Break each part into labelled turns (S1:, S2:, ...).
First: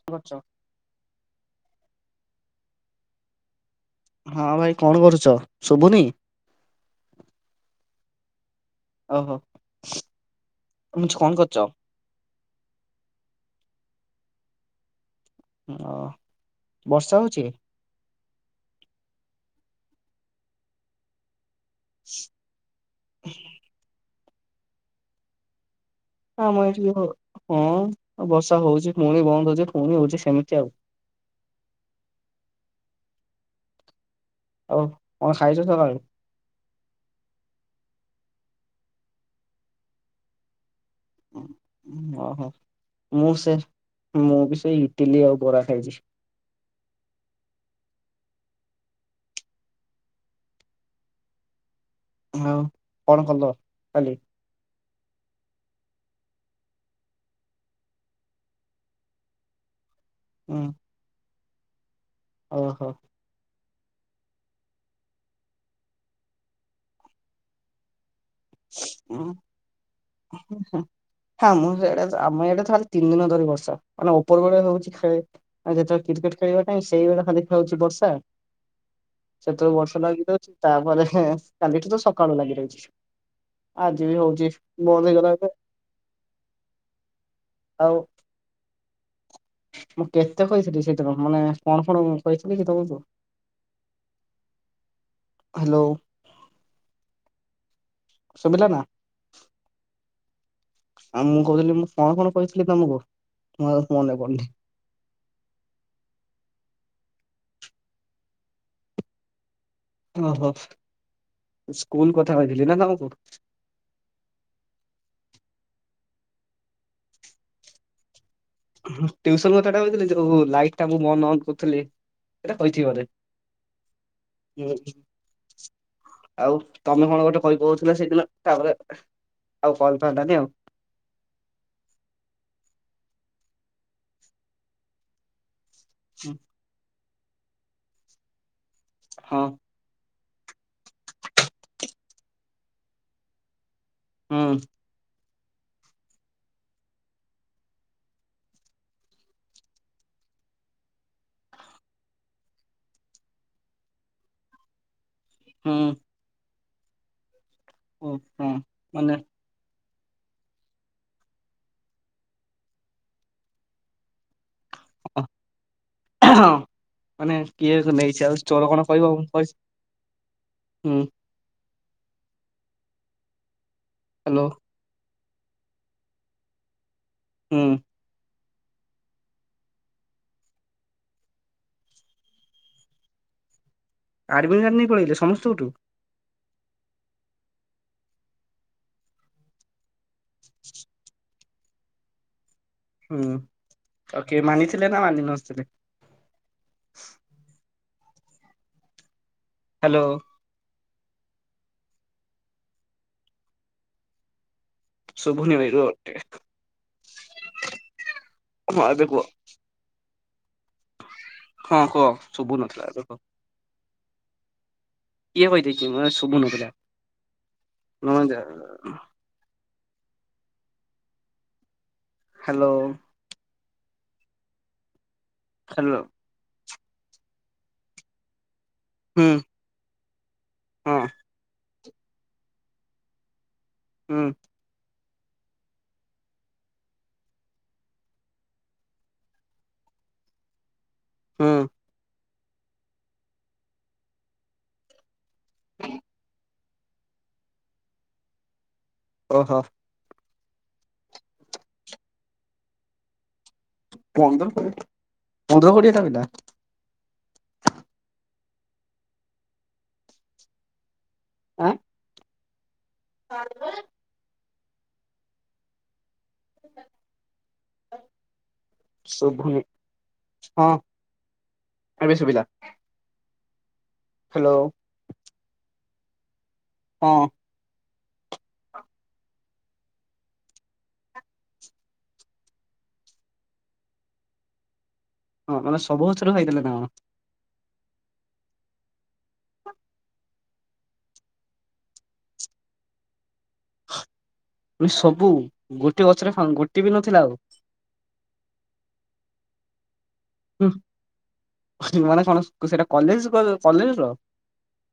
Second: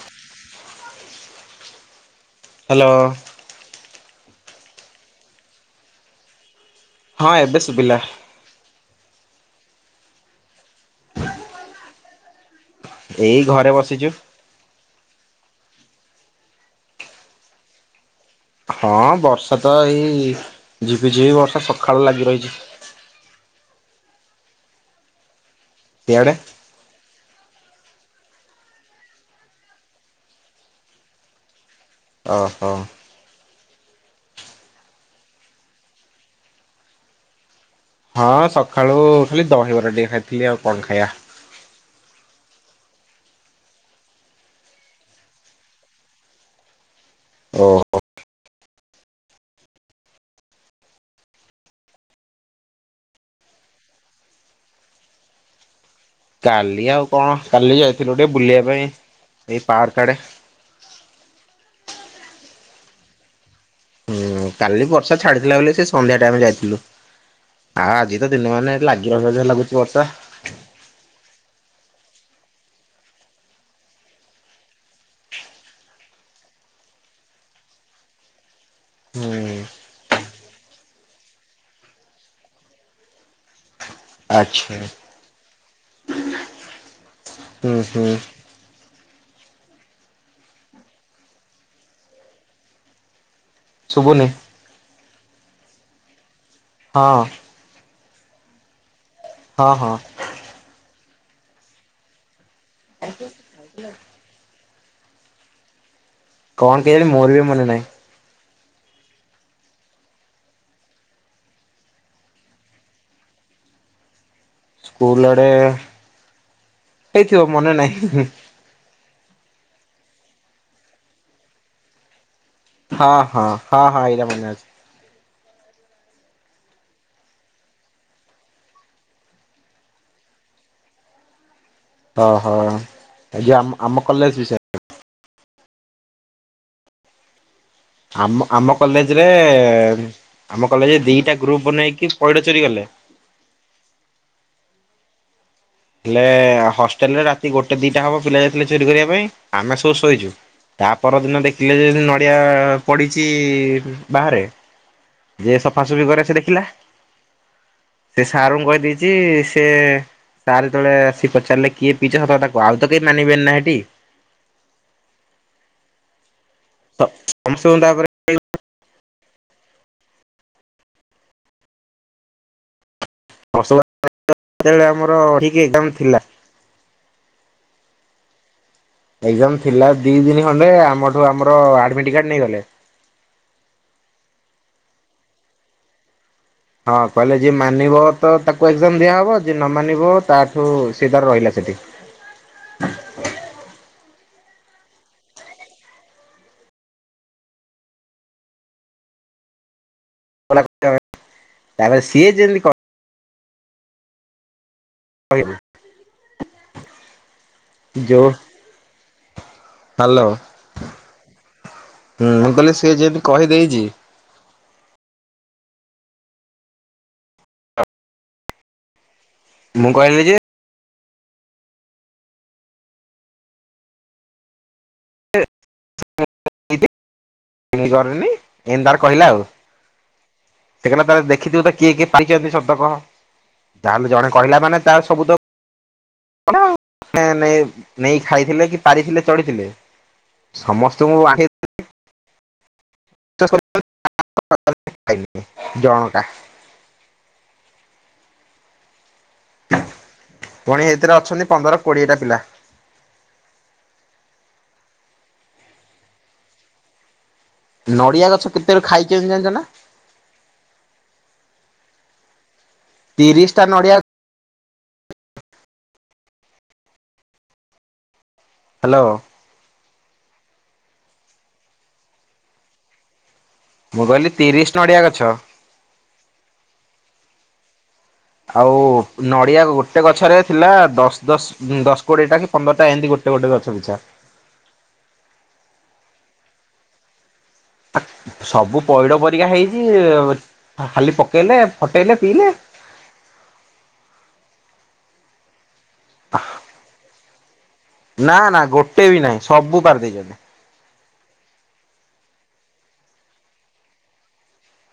S1: କଣ କରୁଚ?
S2: ହାଲୋ।
S1: ହଁ ଭାଇ କଣ କରୁଛ? ଶୁଭୁନି।
S2: ହଁ ଏବେ ଶୁବିଲା।
S1: ଓହୋ ତମଛ କଣ କରୁଛ?
S2: ଏଇ ଘରେ ବସିଛୁ।
S1: ଓ ବର୍ଷା ହଉଛି?
S2: ହଁ ବର୍ଷା ତ ଏଇ ଝିପି ଝିପି ବର୍ଷା ସକାଳୁ ଲାଗି ରହିଛି।
S1: ହ
S2: ସିଆଡେ
S1: ଆମ୍ ଏଠି ହଁ ବର୍ଷା ହଉଛି ପୁଣି ବନ୍ଦ ହଉଛି ପୁଣି ହଉଛି ସେମିତି ଆଉ।
S2: ଓହୋ।
S1: ଆଉ କଣ ଖାଇଛ ସକାଳେ?
S2: ହଁ ସକାଳୁ ଖାଲି ଦହିବରା ଟିକେ ଖାଇଥିଲି ଆଉ କଣ ଖାଇବା?
S1: ଓହୋ ମୁଁ ସେ ମୁଁ ବି ସେଇ ଇଟିଲି ଆଉ ବରା ଖାଇଛି।
S2: ଓହ
S1: ଆଉ କଣ କଲ କାଲି?
S2: କାଲି ଆଉ କଣ କାଲି ଯାଇଥିଲୁ ଟିକେ ବୁଲିବା ପାଇଁ ଏଇ ପାର୍କ ଆଡେ।
S1: ହୁଁ। ଓହୋ।
S2: ହୁଁ କାଲି ବର୍ଷା ଛାଡିଥିଲା ବୋଲି ସେ ସନ୍ଧ୍ୟା ଟାଇମ ରେ ଯାଇଥିଲୁ। ଆଉ ଆଜି ତ ଦିନ ମାନେ ଲାଗି ରହିବ ଲାଗୁଛି ବର୍ଷା।
S1: ଉ ହୁଁ। ହଁ ମୁଁ ସିଆଡେ ତ ଆମ ଇଆଡେ ତ ଖାଲି ତିନି ଦିନ ଧରି ବର୍ଷା ଉପରବେଳେ ରହୁଛି ଖେଳି ଆଉ ଯେତେବେଳେ କ୍ରିକେଟ ଖେଳିବା ପାଇଁ ସେଇବେଳ ଖାଲି ହଉଛି ବର୍ଷା।
S2: ହୁଁ
S1: ସେତେବେଳେ ବର୍ଷ ଲାଗି ରହୁଛି ତାପରେ ହେଁ କାଲିଠୁ ତ ସକାଳୁ ଲାଗି ରହୁଛି। ଆଜି ବି ହଉଛି
S2: ଆଚ୍ଛା
S1: ବନ୍ଦ ହେଇଗଲ ତେ
S2: ହୁଁ
S1: ଆଉ।
S2: ହୁଁ
S1: ମୁଁ କେତେ କହିଥିଲି ସେଇଥିରୁ ମାନେ କଣ କଣ କହିଥିଲି କି ତମକୁ?
S2: ଶୁବୁନି?
S1: ହ୍ୟାଲୋ।
S2: ହଁ।
S1: ଶୁଭିଲା ନା?
S2: ହଁ ହଁ।
S1: ଆଉ ମୁଁ କହୁଥିଲି ମୁଁ କଣ କଣ କହିଥିଲି ତମକୁ ମୋର ଆଉ ମନେ ପଡୁନି।
S2: କଣ କେଜାଣି ମୋର ବି ମନେ ନାହିଁ।
S1: ଓହୋ ସ୍କୁଲ କଥା କହିଥିଲି ନା ତମକୁ?
S2: ସ୍କୁଲ ଆଡେ ହେଇଥିବ ମନେ ନାହିଁ।
S1: ଟିୟୁସନ୍ କଥାଟା କହିଥିଲ ଯୋଉ ଲାଇଟ ଟା ମୁଁ ବନ୍ଦ ଅନ୍ କରୁଥିଲି। ସେଇଟା କହିଥିବି ବୋଧେ
S2: ହଁ ହଁ ହଁ ହଁ ଏଇଟା ମନେ ଅଛି।
S1: ହୁଁ, ଆଉ ତମେ କଣ ଗୋଟେ କହିପକଉଥିଲ ସେଇଦିନ ତାପରେ ଆଉ କଲ ତ ହେଲାନି ଆଉ
S2: ଓହୋ ଯୁ ଆମ ଆମ କଲେଜ ବିଷୟ
S1: ହୁଁ।
S2: ଆମ ଆମ କଲେଜରେ
S1: ହଁ
S2: ଆମ କଲେଜରେ ଦିଟା ଗ୍ରୁପ ବନେଇକି ପଇଡ ଚୋରି କଲେ।
S1: ହୁଁ।
S2: ହେଲେ ହଷ୍ଟେଲରେ ରାତି ଗୋଟେ ଦିଟା ହବ ପିଲା ଯାଇଥିଲେ ଚୋରି କରିବା ପାଇଁ ଆମେ ସବୁ ଶୋଇଛୁ। ତା ପରଦିନ ଦେଖିଲେ ଯେ ନଡିଆ ପଡିଛି ବାହାରେ। ଯିଏ
S1: ହୁଁ
S2: ସଫାସଫି କରେ ସେ ଦେଖିଲା
S1: ହୁଁ
S2: ସେ
S1: ହୁଁ
S2: ସାରଙ୍କୁ
S1: ମାନେ
S2: କହିଦେଇଛି ସେ ସାରେ ଯେତେବେଳ ଆସି ପଚାରିଲେ କିଏ ପିଇଛ ସତ କଥା କୁହ ଆଉ ତ କେହି ମାନିବେନି ନା ହେଠି।
S1: ହ ହଁ ମାନେ କିଏ
S2: ସମସ୍ତଙ୍କୁ ତାପରେ
S1: ନେଇଛି ଆଉ ଚୋର କଣ କହିବ ମୁଁ କହିଁଚି ହୁଁ।
S2: ଫସ [unintelligible]
S1: ହାଲୋ।
S2: ଯେତେବେଳେ ଆମର ଠିକ ଏକ୍ଜାମ୍ ଥିଲା।
S1: ହୁଁ।
S2: ଏକ୍ଜାମ ଥିଲା ଦି ଦିନି ଖଣ୍ଡେ ଆମଠୁ ଆମର ଆଡ଼ମିଟ କାର୍ଡ ନେଇଗଲେ।
S1: ଆଡ୍ମିଟ୍ କାର୍ଡ ନେଇ ପଳେଇଥିଲେଲେ ସମସ୍ତଙ୍କଠୁ।
S2: ହଁ କହିଲେ ଯଏ ମାନିବ ତ ତାକୁ ଏକ୍ଜାମ ଦିଆହବ ଯ ନ ମାନିବ ତାଠୁ ସିଧା ରହିଲା ସେଠି।
S1: ହୁଁ କିଏ ମାନିଥିଲେ ନା ମାନି ନଥିଲେ? ହାଲୋ
S2: ତାପରେ ସିଏ ଯେମିତି କ
S1: ଶୁଭୁନି ଭାଇ ରୁହ ଟିକେ
S2: ଯୋଉ
S1: ହଁ ଏବେ କୁହ।
S2: ହ୍ୟାଲୋ
S1: ହଁ କୁହ
S2: ହୁଁ ମୁଁ
S1: ଶୁଭୁ
S2: କହିଲି
S1: ନଥିଲା
S2: ସିଏ
S1: ଏବେ କୁହ
S2: ଯେମିତି କହିଦେଇଛି।
S1: କିଏ କହି ଦେଇଛି ମୋତେ ଶୁଭୁନ ଥିଲା ନ ଯ
S2: ମୁଁ କହିଲି ଯେ
S1: ହାଲୋ
S2: [unintelligible]
S1: ହାଲୋ
S2: ମୁଁ କରି ନି ଏଇଁ ତାର କହିଲା
S1: ହୁଁ
S2: ଆଉ ସେ
S1: ହଁ
S2: କିହିଲା ତାର ଦେଖିଥିବୁ ତ କିଏ କିଏ ପାଇଛନ୍ତି ଶବ୍ଦ କହ ଯାହାହେଲେ
S1: ହୁଁ
S2: ଜଣେ କହିଲା ମାନେ ତାର ସବୁ ତ ନେଇ ନେଇ ଖାଇଥିଲେ କି ପାରିଥିଲେ ଚଢ଼ିଥିଲେ ସମସ୍ତଙ୍କୁ
S1: ହୁଁ
S2: ବିଶ୍ବାସ [inaudible] ଜଣକା
S1: ଓହୋ।
S2: ପୁଣି ଏଇଥିରେ ଅଛନ୍ତି ପନ୍ଦର କୋଡି଼ଏଟା ପିଲା।
S1: ପନ୍ଦର କୋଡ଼ିଏ ପନ୍ଦର କୋଡ଼ିଏ ଟା ପିଲା।
S2: ନଡ଼ିଆ ଗଛ କେତେବେଳେ ଖାଇଛନ୍ତି ଜାଣିଛ ନା?
S1: ଆଁ।
S2: ତିରିଶିଟା ନଡି଼ଆ। ହ୍ୟାଲୋ
S1: ଶୁଭୁନି ହଁ ଏବେ ଶୁଭିଲା।
S2: ମୁଁ କହିଲି
S1: ହ୍ୟାଲୋ
S2: ତିରିଶ୍ ନଡ଼ିଆ ଗଛ।
S1: ହଁ।
S2: ଆଉ ନଡ଼ିଆ ଗୋଟେ ଗଛରେ ଥିଲା ଦଶ୍ ଦଶ୍ ଦଶ କୋଡି଼ଏ ଟା କି ପନ୍ଦରଟା ଏମିତି ଗୋଟେ ଗୋଟେ ଗଛ ପିଛା।
S1: ହଁ ମାନେ ସବୁ ଗଛରୁ ଖାଇଦେଲେ ନା କଣ?
S2: ଆ ସବୁ ପଇଡ଼ ପରିକା ହେଇଛି ଖାଲି ପକେଇଲେ ଫଟେଇଲେ ପିଇଲେ।
S1: ପୁଣି ସବୁ ଗୋଟିଏ ଗଛରେ ଗୋଟେ ବି ନଥିଲା ଆଉ।
S2: ନା ନା ଗୋଟେ ବି ନାହିଁ ସବୁ ପାରିଦେଇଛନ୍ତି।
S1: ହୁଁ ମାନେ କଣ ସେଟା କଲେଜ୍ କଲେଜ୍ ର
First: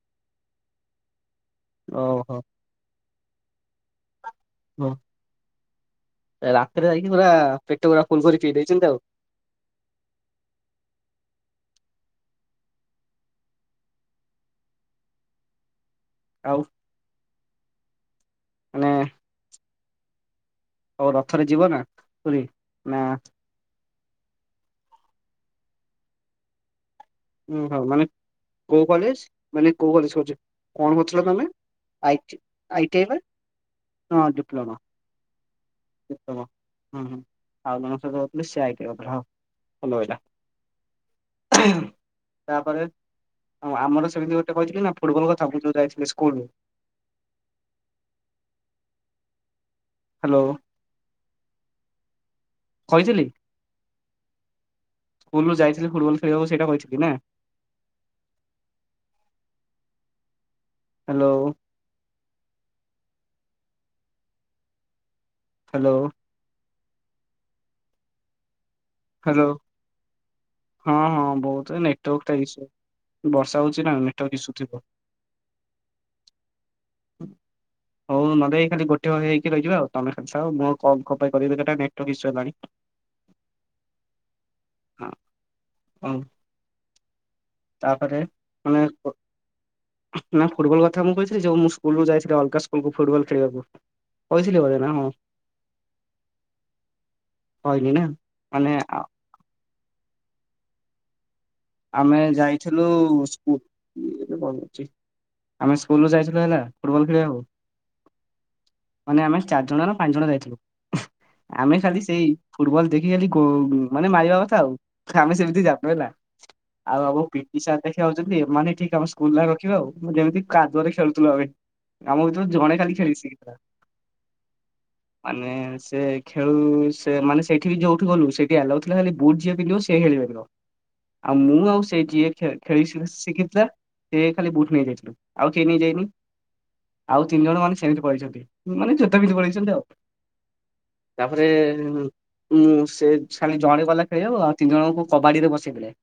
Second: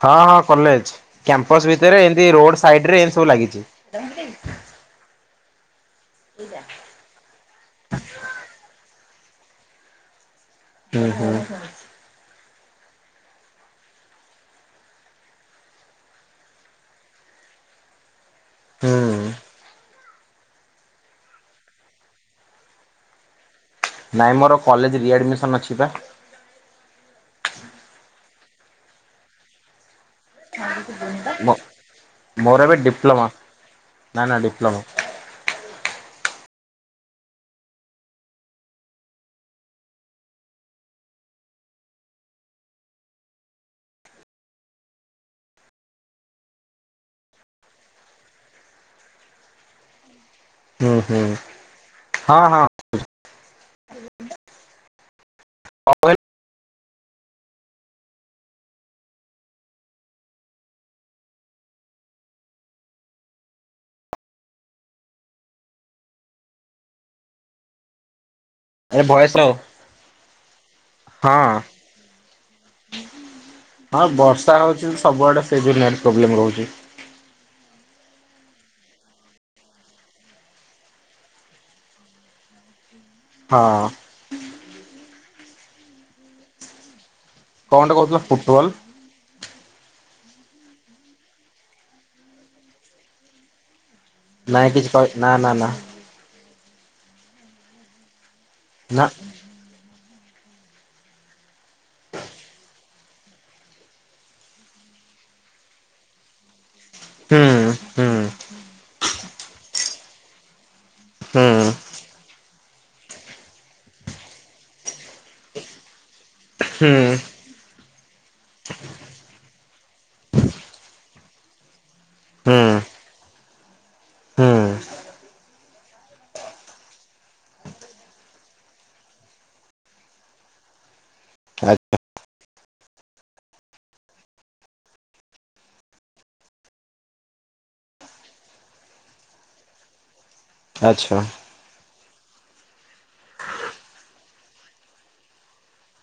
S2: ହଁ ହଁ କଲେଜ୍ କ୍ୟାମ୍ପସ୍ ଭିତରେ ଏନ୍ତି
S1: ଓହୋ
S2: ରୋଡ ସାଇଟରେ ଏନ୍ତି ସବୁ ଲାଗିଛି।
S1: ହଁ। ରାତିରେ ଯାଇକି ପୁରା ପେଟ ପୁରା ଫୁଲ କରିକି ପିଇ ଦେଇଛନ୍ତି ଆଉ।
S2: ହୁଁ ହୁଁ।
S1: ଆଉ ମାନେ
S2: ହୁଁ।
S1: ଆଉ ରଥରେ ଯିବ ନା ପୁରୀ ନା
S2: ନଇଁ ମୋର କଲେଜ ରି ଆଡ଼ମିସନ୍ ଅଛି ବା।
S1: ଉୁଁ ହଉ ମାନେ କୋଉ କଲେଜ ମାନେ କୋଉ କଲେଜି କହୁଛି। କଣ କରୁଥିଲ ତମେ
S2: ମୋ
S1: ଆଇଟି
S2: ମୋର ଏବେ
S1: ଆଇଟି ଆଇ ଟି ଆଇ ପା
S2: ଡିପ୍ଲୋମା ନା
S1: ହଁ
S2: ନା
S1: ଡିପ୍ଲୋମା। ହୁଁ ହୁଁ ଆଉ ଜଣଙ୍କ ସହିତ କରୁଥିଲେ ସେ ଆଇ ଟି ଆଇ କରୁଥିଲା ହଉ ଭଲ ହେଲା। ତାପରେ ଆଉ ଆମର ସେମିତି ଗୋଟେ କହିଥିଲି ନା ଫୁଟୁବଲ୍ କଥା ମୁଁ ଯଉ ଯାଇଥିଲି ସ୍କୁଲ୍ ରୁ ହ୍ୟାଲୋ
S2: ହୁଁ ହୁଁ ହଁ ହଁ
S1: କହିଥିଲି ସ୍କୁଲ ରୁ ଯାଇଥିଲି
S2: ହଁ
S1: ଫୁଟବଲ ଖେଳିବାକୁ ସେଇଟା କହିଥିଲି ନା। ହ୍ୟାଲୋ। ହ୍ୟାଲୋ।
S2: ଏ ଭୟସ
S1: ହ୍ୟାଲୋ
S2: ଆଉ [unintelligible]
S1: ହଁ ହଁ ବହୁତ ଏ ନେଟୱାର୍କ ଟା ଇସୁ ବର୍ଷା ହଉଛି ନା
S2: ହଁ
S1: ନେଟୱାର୍କ ଇସୁ
S2: ବର୍ଷା
S1: ଥିବ
S2: ହଉଛି ସବୁଆଡେ ସେ ଜୁନିଅର୍ ପ୍ରବ୍ଲେମ ରହୁଛି।
S1: [inaudible] ହଉ ନହେଲେଇ ଖାଲି ଗୋଟଏ ହେଇକି ରହିଯିବା ଆଉ ତମେ କଚ୍ଚା ହୁଏ ମୁଁ ଆଉ କଲ କପାଇ କରିବି ବେକାର ଟା ହେନେ ନେଟୱର୍କ ଇସୁ ହେଲାଣି।
S2: ହଁ।
S1: ହଁ ହ
S2: କଣ ଟେ କହୁଥିଲ
S1: ତାପରେ
S2: ଫୁଟବଲ
S1: ମାନେ ନା ଫୁଟବଲ କଥା ମୁଁ କହିଥିଲି ଯୋଉ ମୁଁ ସ୍କୁଲରୁୁ ଯାଇଥିଲି ଅଲଗା ସ୍କୁଲକୁୁ ଫୁଟବଲ ଖେଳିବାକୁ। କହିଥିଲି
S2: ନାଇଁ
S1: ବୋଧେ
S2: କିଛି
S1: ନା
S2: କହି
S1: କଣ
S2: ନା ନା
S1: କହିନି ନା ମାନେ
S2: ନା।
S1: ଆମେ ଯାଇଥିଲୁ ସ୍କୁଲ ଆମେ ସ୍କୁଲୁ ରୁ ଯାଇଥିଲୁ ହେଲା। ଫୁଟବଲ ଖେଳିବାକୁ
S2: ହୁଁ ହୁଁ
S1: ମାନେ ଆମେ ଚାରି ଜଣ ନା ପାଞ୍ଚ ଜଣ ଯାଇଥିଲୁ।
S2: ହୁଁ
S1: ଆମେ ଖାଲି ସେଇ ଫୁଟବଲ ଦେଖି ଖାଲି କୋଉ ମାନେ ମାଇବା କଥା ଆଉ ଆମେ ସେମିତି ଜା ହେଲା।
S2: ହୁଁ
S1: ଆଉ ଆବ ପିଟି ସାର୍ ଦେଖ ଯାଉଛନ୍ତି ଏମାନେ ଠିକ ଆମ ସ୍କୁଲ ରଖିବା ଆଉ ଯେମିତି କାଦୁଆରେ ଖେଳୁଥିଲୁ ଆମେ। ଆମ ଭିତରୁ
S2: ହୁଁ
S1: ଜଣେ ଖାଲି ଖେଳି ଶିଖିଥିଲା
S2: ହୁଁ
S1: ମାନେ ସେ ଖେଳୁ ସେ ମାନେ ସେଇଠି ବି ଯୋଉଠି ଗଲୁ ସେଇଠି ଆଲାଉ ଥିଲା। ଖାଲି ବୁଟୁ ଯିଏ ପିନ୍ଧିବ ସେଏ ଖେଳିପାରିବ ଆଉ ମୁଁ ଆଉ ସେ ଯିଏ ଖେଳେ ଖେଳି ସି ଶିଖିଥିଲା ସେ ଖାଲି ବୁଟୁ ନେଇଯାଇଥିଲୁ ଆଉ କିଏ ନେଇଯାଇନି। ଆଉ ତିନି ଜଣ ମାନେ ସେମିତି ପଳେଇଛନ୍ତି ମାନେ ଜୋତା ପିନ୍ଧି ପଳେଇଛନ୍ତି ଆଉ।
S2: ଆଚ୍ଛା
S1: ତାପରେ ଉଁ ସେ ଖାଲି ଜଣେ ଗଲା ଖେଳିବ ଆଉ ତିନି ଜଣଙ୍କୁ କବାଡିରେ ବସେଇଦେଲେ।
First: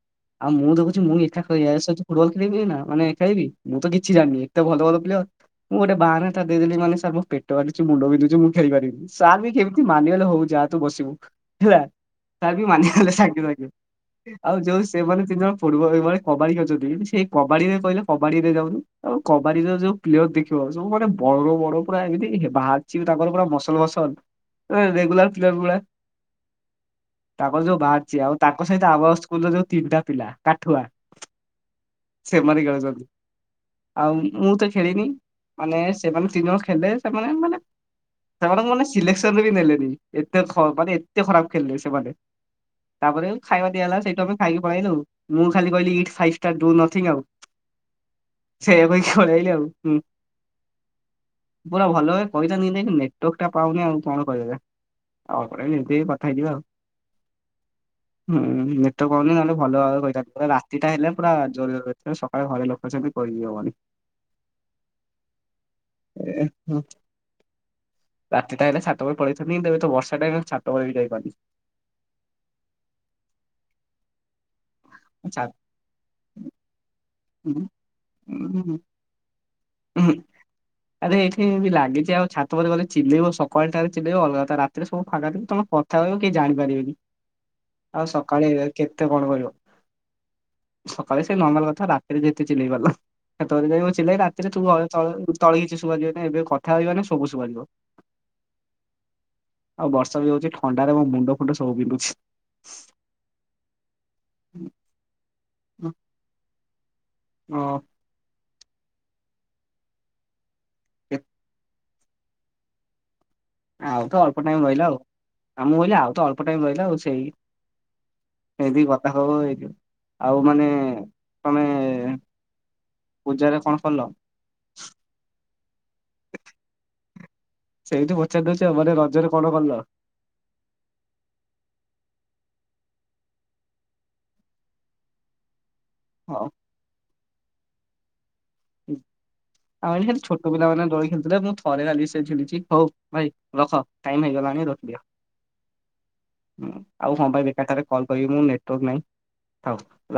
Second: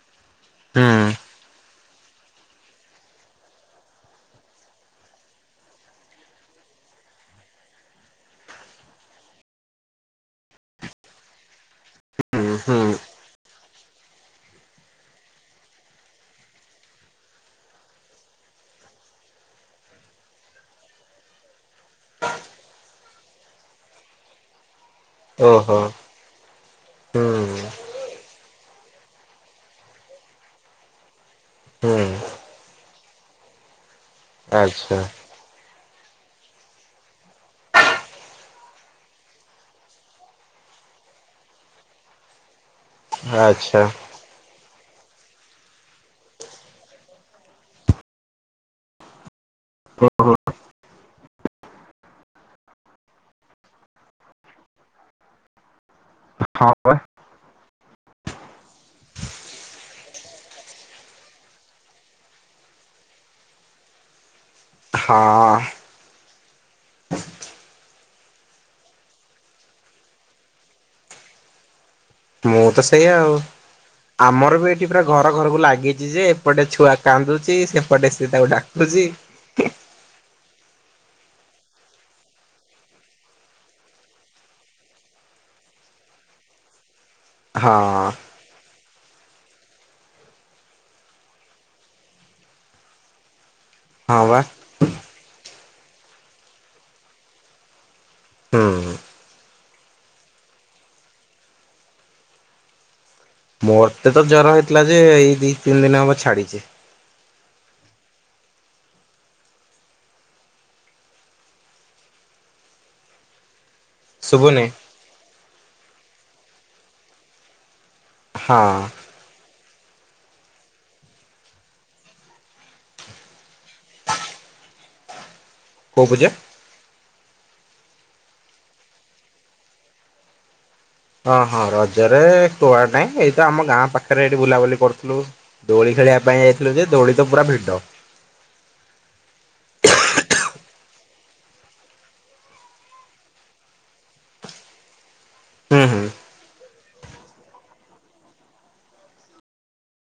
S1: ଆଉ ମୁଁ
S2: ହୁଁ।
S1: ଦେଖୁଛି ମୁଁ ଏକା। ତ ୟ ସହିତ ଫୁଟୁବଲ୍ ଖେଳିବି ନା ମାନ ଖେିବି ମୁଁ ତ କିଛିି ଜାଣିନି ଏତେ ଭଲ ଭଲ ପ୍ଲେୟର। ମୁଁ ଗୋଟେ ବାହାରୋଥା ଦେଇ ଦେଲି ମାନେ ସାର୍ ପେଟ କାଟୁଛି ମୁଣ୍ଡ ବିନ୍ଧୁଛି ମୁଁ ଖେଳି ପାରିବିନି [unintelligible] ସାର୍ ବି କେମିତି ମାନିଗଲେ ହଉ ଯାହା ତୁ ବସିବୁ ହେଲା
S2: ହୁଁ
S1: ସାର୍ ବି
S2: ହୁଁ
S1: ମାନିଗଲେ ସାଙ୍ଗେ ସାଙ୍ଗେ। ଆଉ ଯୋଉ ସେମାନେ ତିନି ଜଣ ଫୁଟବଲେ କବାଡି ଖେଳୁଛନ୍ତି ସେଇ କବାଡିରେ କହିଲେ କବାଡି ରେ ଯାଉନୁ। ଆଉ କବାଡିର ଯୋଉ ପ୍ଲେୟର ଦେଖିବ ସବୁ ମାନେ ବଡ ବଡ ପୁରା ଏମିତି ବାହାରିଛି ତାଙ୍କର ପୁରା ମସଲ ଫସଲ। ଏ ରେଗୁଲାର ପିଲାଗୁଡା।
S2: ଓହୋ ହୁଁ
S1: ତାଙ୍କ ଯୋଉ ବାହାରିଛି ଆଉ ତାଙ୍କ ସହିତ ଆବ ସ୍କୁଲରେ ଯୋଉ ତିନିଟା ପିଲା କାଠୁଆ
S2: ହୁଁ
S1: ସେମାନେ ଖେଳୁଛନ୍ତି। ଆଉ ମୁଁ ତ
S2: ଆଚ୍ଛା
S1: ଖେଳିିନି। ମାନେ ସେମାନେ ତିନି ଜଣ ଖେଳିଲେ। ସେମାନେ ମାନେ ସେମାନଙ୍କୁ ମାନେ ସିଲେକ୍ସନରେ ବି ନେଲେନି। ଏତେ ଖ ମାନେ ଏତେ ଖରାପ ଖେଳିଲେ ସେମାନେ। ତାପରେଆଉ ଖାଇବା
S2: ଆଚ୍ଛା
S1: ଦିଆ ହେଲା। ସେଇଟୁ ଆମେ ଖାଇକି ପଳେଇଆଇନୁ ମୁଁ ଖାଲି କହିଲି ଇ [unintelligible] ନି ଆଉ। ସେଇଆ ପାଇଁ ଚଳେଇଲେ ଆଉ ହୁଁ। ପୁରା ଭଲ ହୁଏ ପଇସା ନିଦକି ନେଟକ ଟା ପାଉନି ଆଉ କଣ କରିବେ। [unintelligible] କଥା ହେଇଯିବା
S2: ହଁ ବା
S1: ଆଉ ହୁଁ। ତ ଗନି ନହେଲେ ଭଲ ଭାବରେ କହିଥା ରାତିଟା ହେଲେ ପୁରା ଜୋର ସକାଳେ ଘରେ ଲୋକ ସେମିତି କହିି ହବନି। [inaudible]
S2: ହଁ।
S1: ଏ ହଁ। ରାତି ଟା ହେଲେ ଛାତବେଳେ ପଳେଇଛନ୍ତିି। ତ ଏବେ ତ ବର୍ଷା ଟାଇମ ଛାତଉପରେ ବି ଯାଇପାରୁନି।
S2: ମୁଁ ତ ସେଇଆ ଆଉ ଆମର ବି ଏଇଠି ପୁରା ଘର
S1: ଛା
S2: ଘରକୁ ଲାଗିଛି ଯେ ଏପଟେ ଛୁଆ କାନ୍ଦୁଛି
S1: ଉଁ
S2: ସେପଟେ ସେ ତାକୁ ଡାକୁଛି।
S1: ହୁଁ। ଆରେ ଏଠି ବି ଲାଗିଚି ଆଉ ଛାତ ଫାତ ବୋଧେ ଚିଲେଇବ ସକାଳ ଟାରେ ଚିଲେଇବ ଅଲଗା ରାତିରେ ସବୁ ଫାଙ୍କା ତମ କ ଥା ହବ କେହି ଜାଣିପାରିବେନି।
S2: ହଁ।
S1: କାଳେ କେତେ କଣ କରବ ସକାଳେ ସେ ନର୍ମାଲ କଥା ରାତିରେ ଯେତେ ଚିଲେଇ ପାରିଲ। [unintelligible] ଯାଇିବ ଚିଲେଇଲେ
S2: ହଁ ବା
S1: ରାତିରେ ତୁ ତଳେ ତଳେ ତଳେ କିଛି ଶୁବାଯିବନ ଏବେ କଥା ହଇବାନି ସବୁ ଶୁବାଯିବ।
S2: ହୁଁ।
S1: ଆଉ ବର୍ଷା ବି ହଉଚି ଥଣ୍ଡାରେ ମୋ ମୁଣ୍ଡ ଫୁଣ୍ଡ ସବୁ ବିିନ୍ଧୁଛି।
S2: ମୋରତେ ତ ଜର ହେଇଥିଲା ଯେ ଏଇ ଦି ତିନି ଦିନି ହବ ଛାଡିଚି।
S1: ଓ। [unintelligible] ଆଉ ତ ଅଳ୍ପ ଟାଇମ
S2: ଶୁଭୁନି
S1: ରହିଲା ଆଉ ଆଉ ମୁଁ କହିଲି ଆଉ ତ ଅଳ୍ପ ଟାଇମ ରହିଲା ଆଉ ସେଇ
S2: ହଁ
S1: ସେବି କଥା ହୋଉ ହୋଉ ଏ ଯୋଉ ଆଉ ମାନେ ତମେ ପୂଜା ରେ କଣ କଲ?
S2: କଉ ପୁଜା?
S1: ସେଇଠି ପଚାରି ଦଉଚି ଆ ମାନେ ରଜରେ କଣ କଲ?
S2: ଅ ହଁ ରଜରେ କୁଆଡ ନାଇଁ ଏଇତ ଆମ ଗାଁ ପାଖରେ ଏଇଠି ବୁଲାବୁଲି କରୁଥୁଲୁ। ଦୋଳି ଖେଳିବା
S1: ହଁ
S2: ପାଇଁ ଯାଇଥିଲୁ ଯେ ଦୋଳି ତ ପୁରା ଭିଡ଼।
S1: ହୁଁ। ଆଉ ଏଠି ଖଲି ଛୋଟ ପିଲାମାନୋନ ଦଳି ଖେଳୁଥିଲେ ମୁଁ ଥରେ ଆଲି ସେ ଝୁଲିଛି ହଉ ଭାଇ ରଖ ଟାଇମ ହେଇଗଲାଣି ରଖିଦିଅ। [inaudible]
S2: ହୁଁ ହୁଁ।
S1: ହଁ ଆଉ ହଁ ପାଇଁ ବେକାରଟାରେ କଲ୍ କରିବି ମୁଁ ନେଟୱାର୍କ ନାହିଁ ଥାଉ।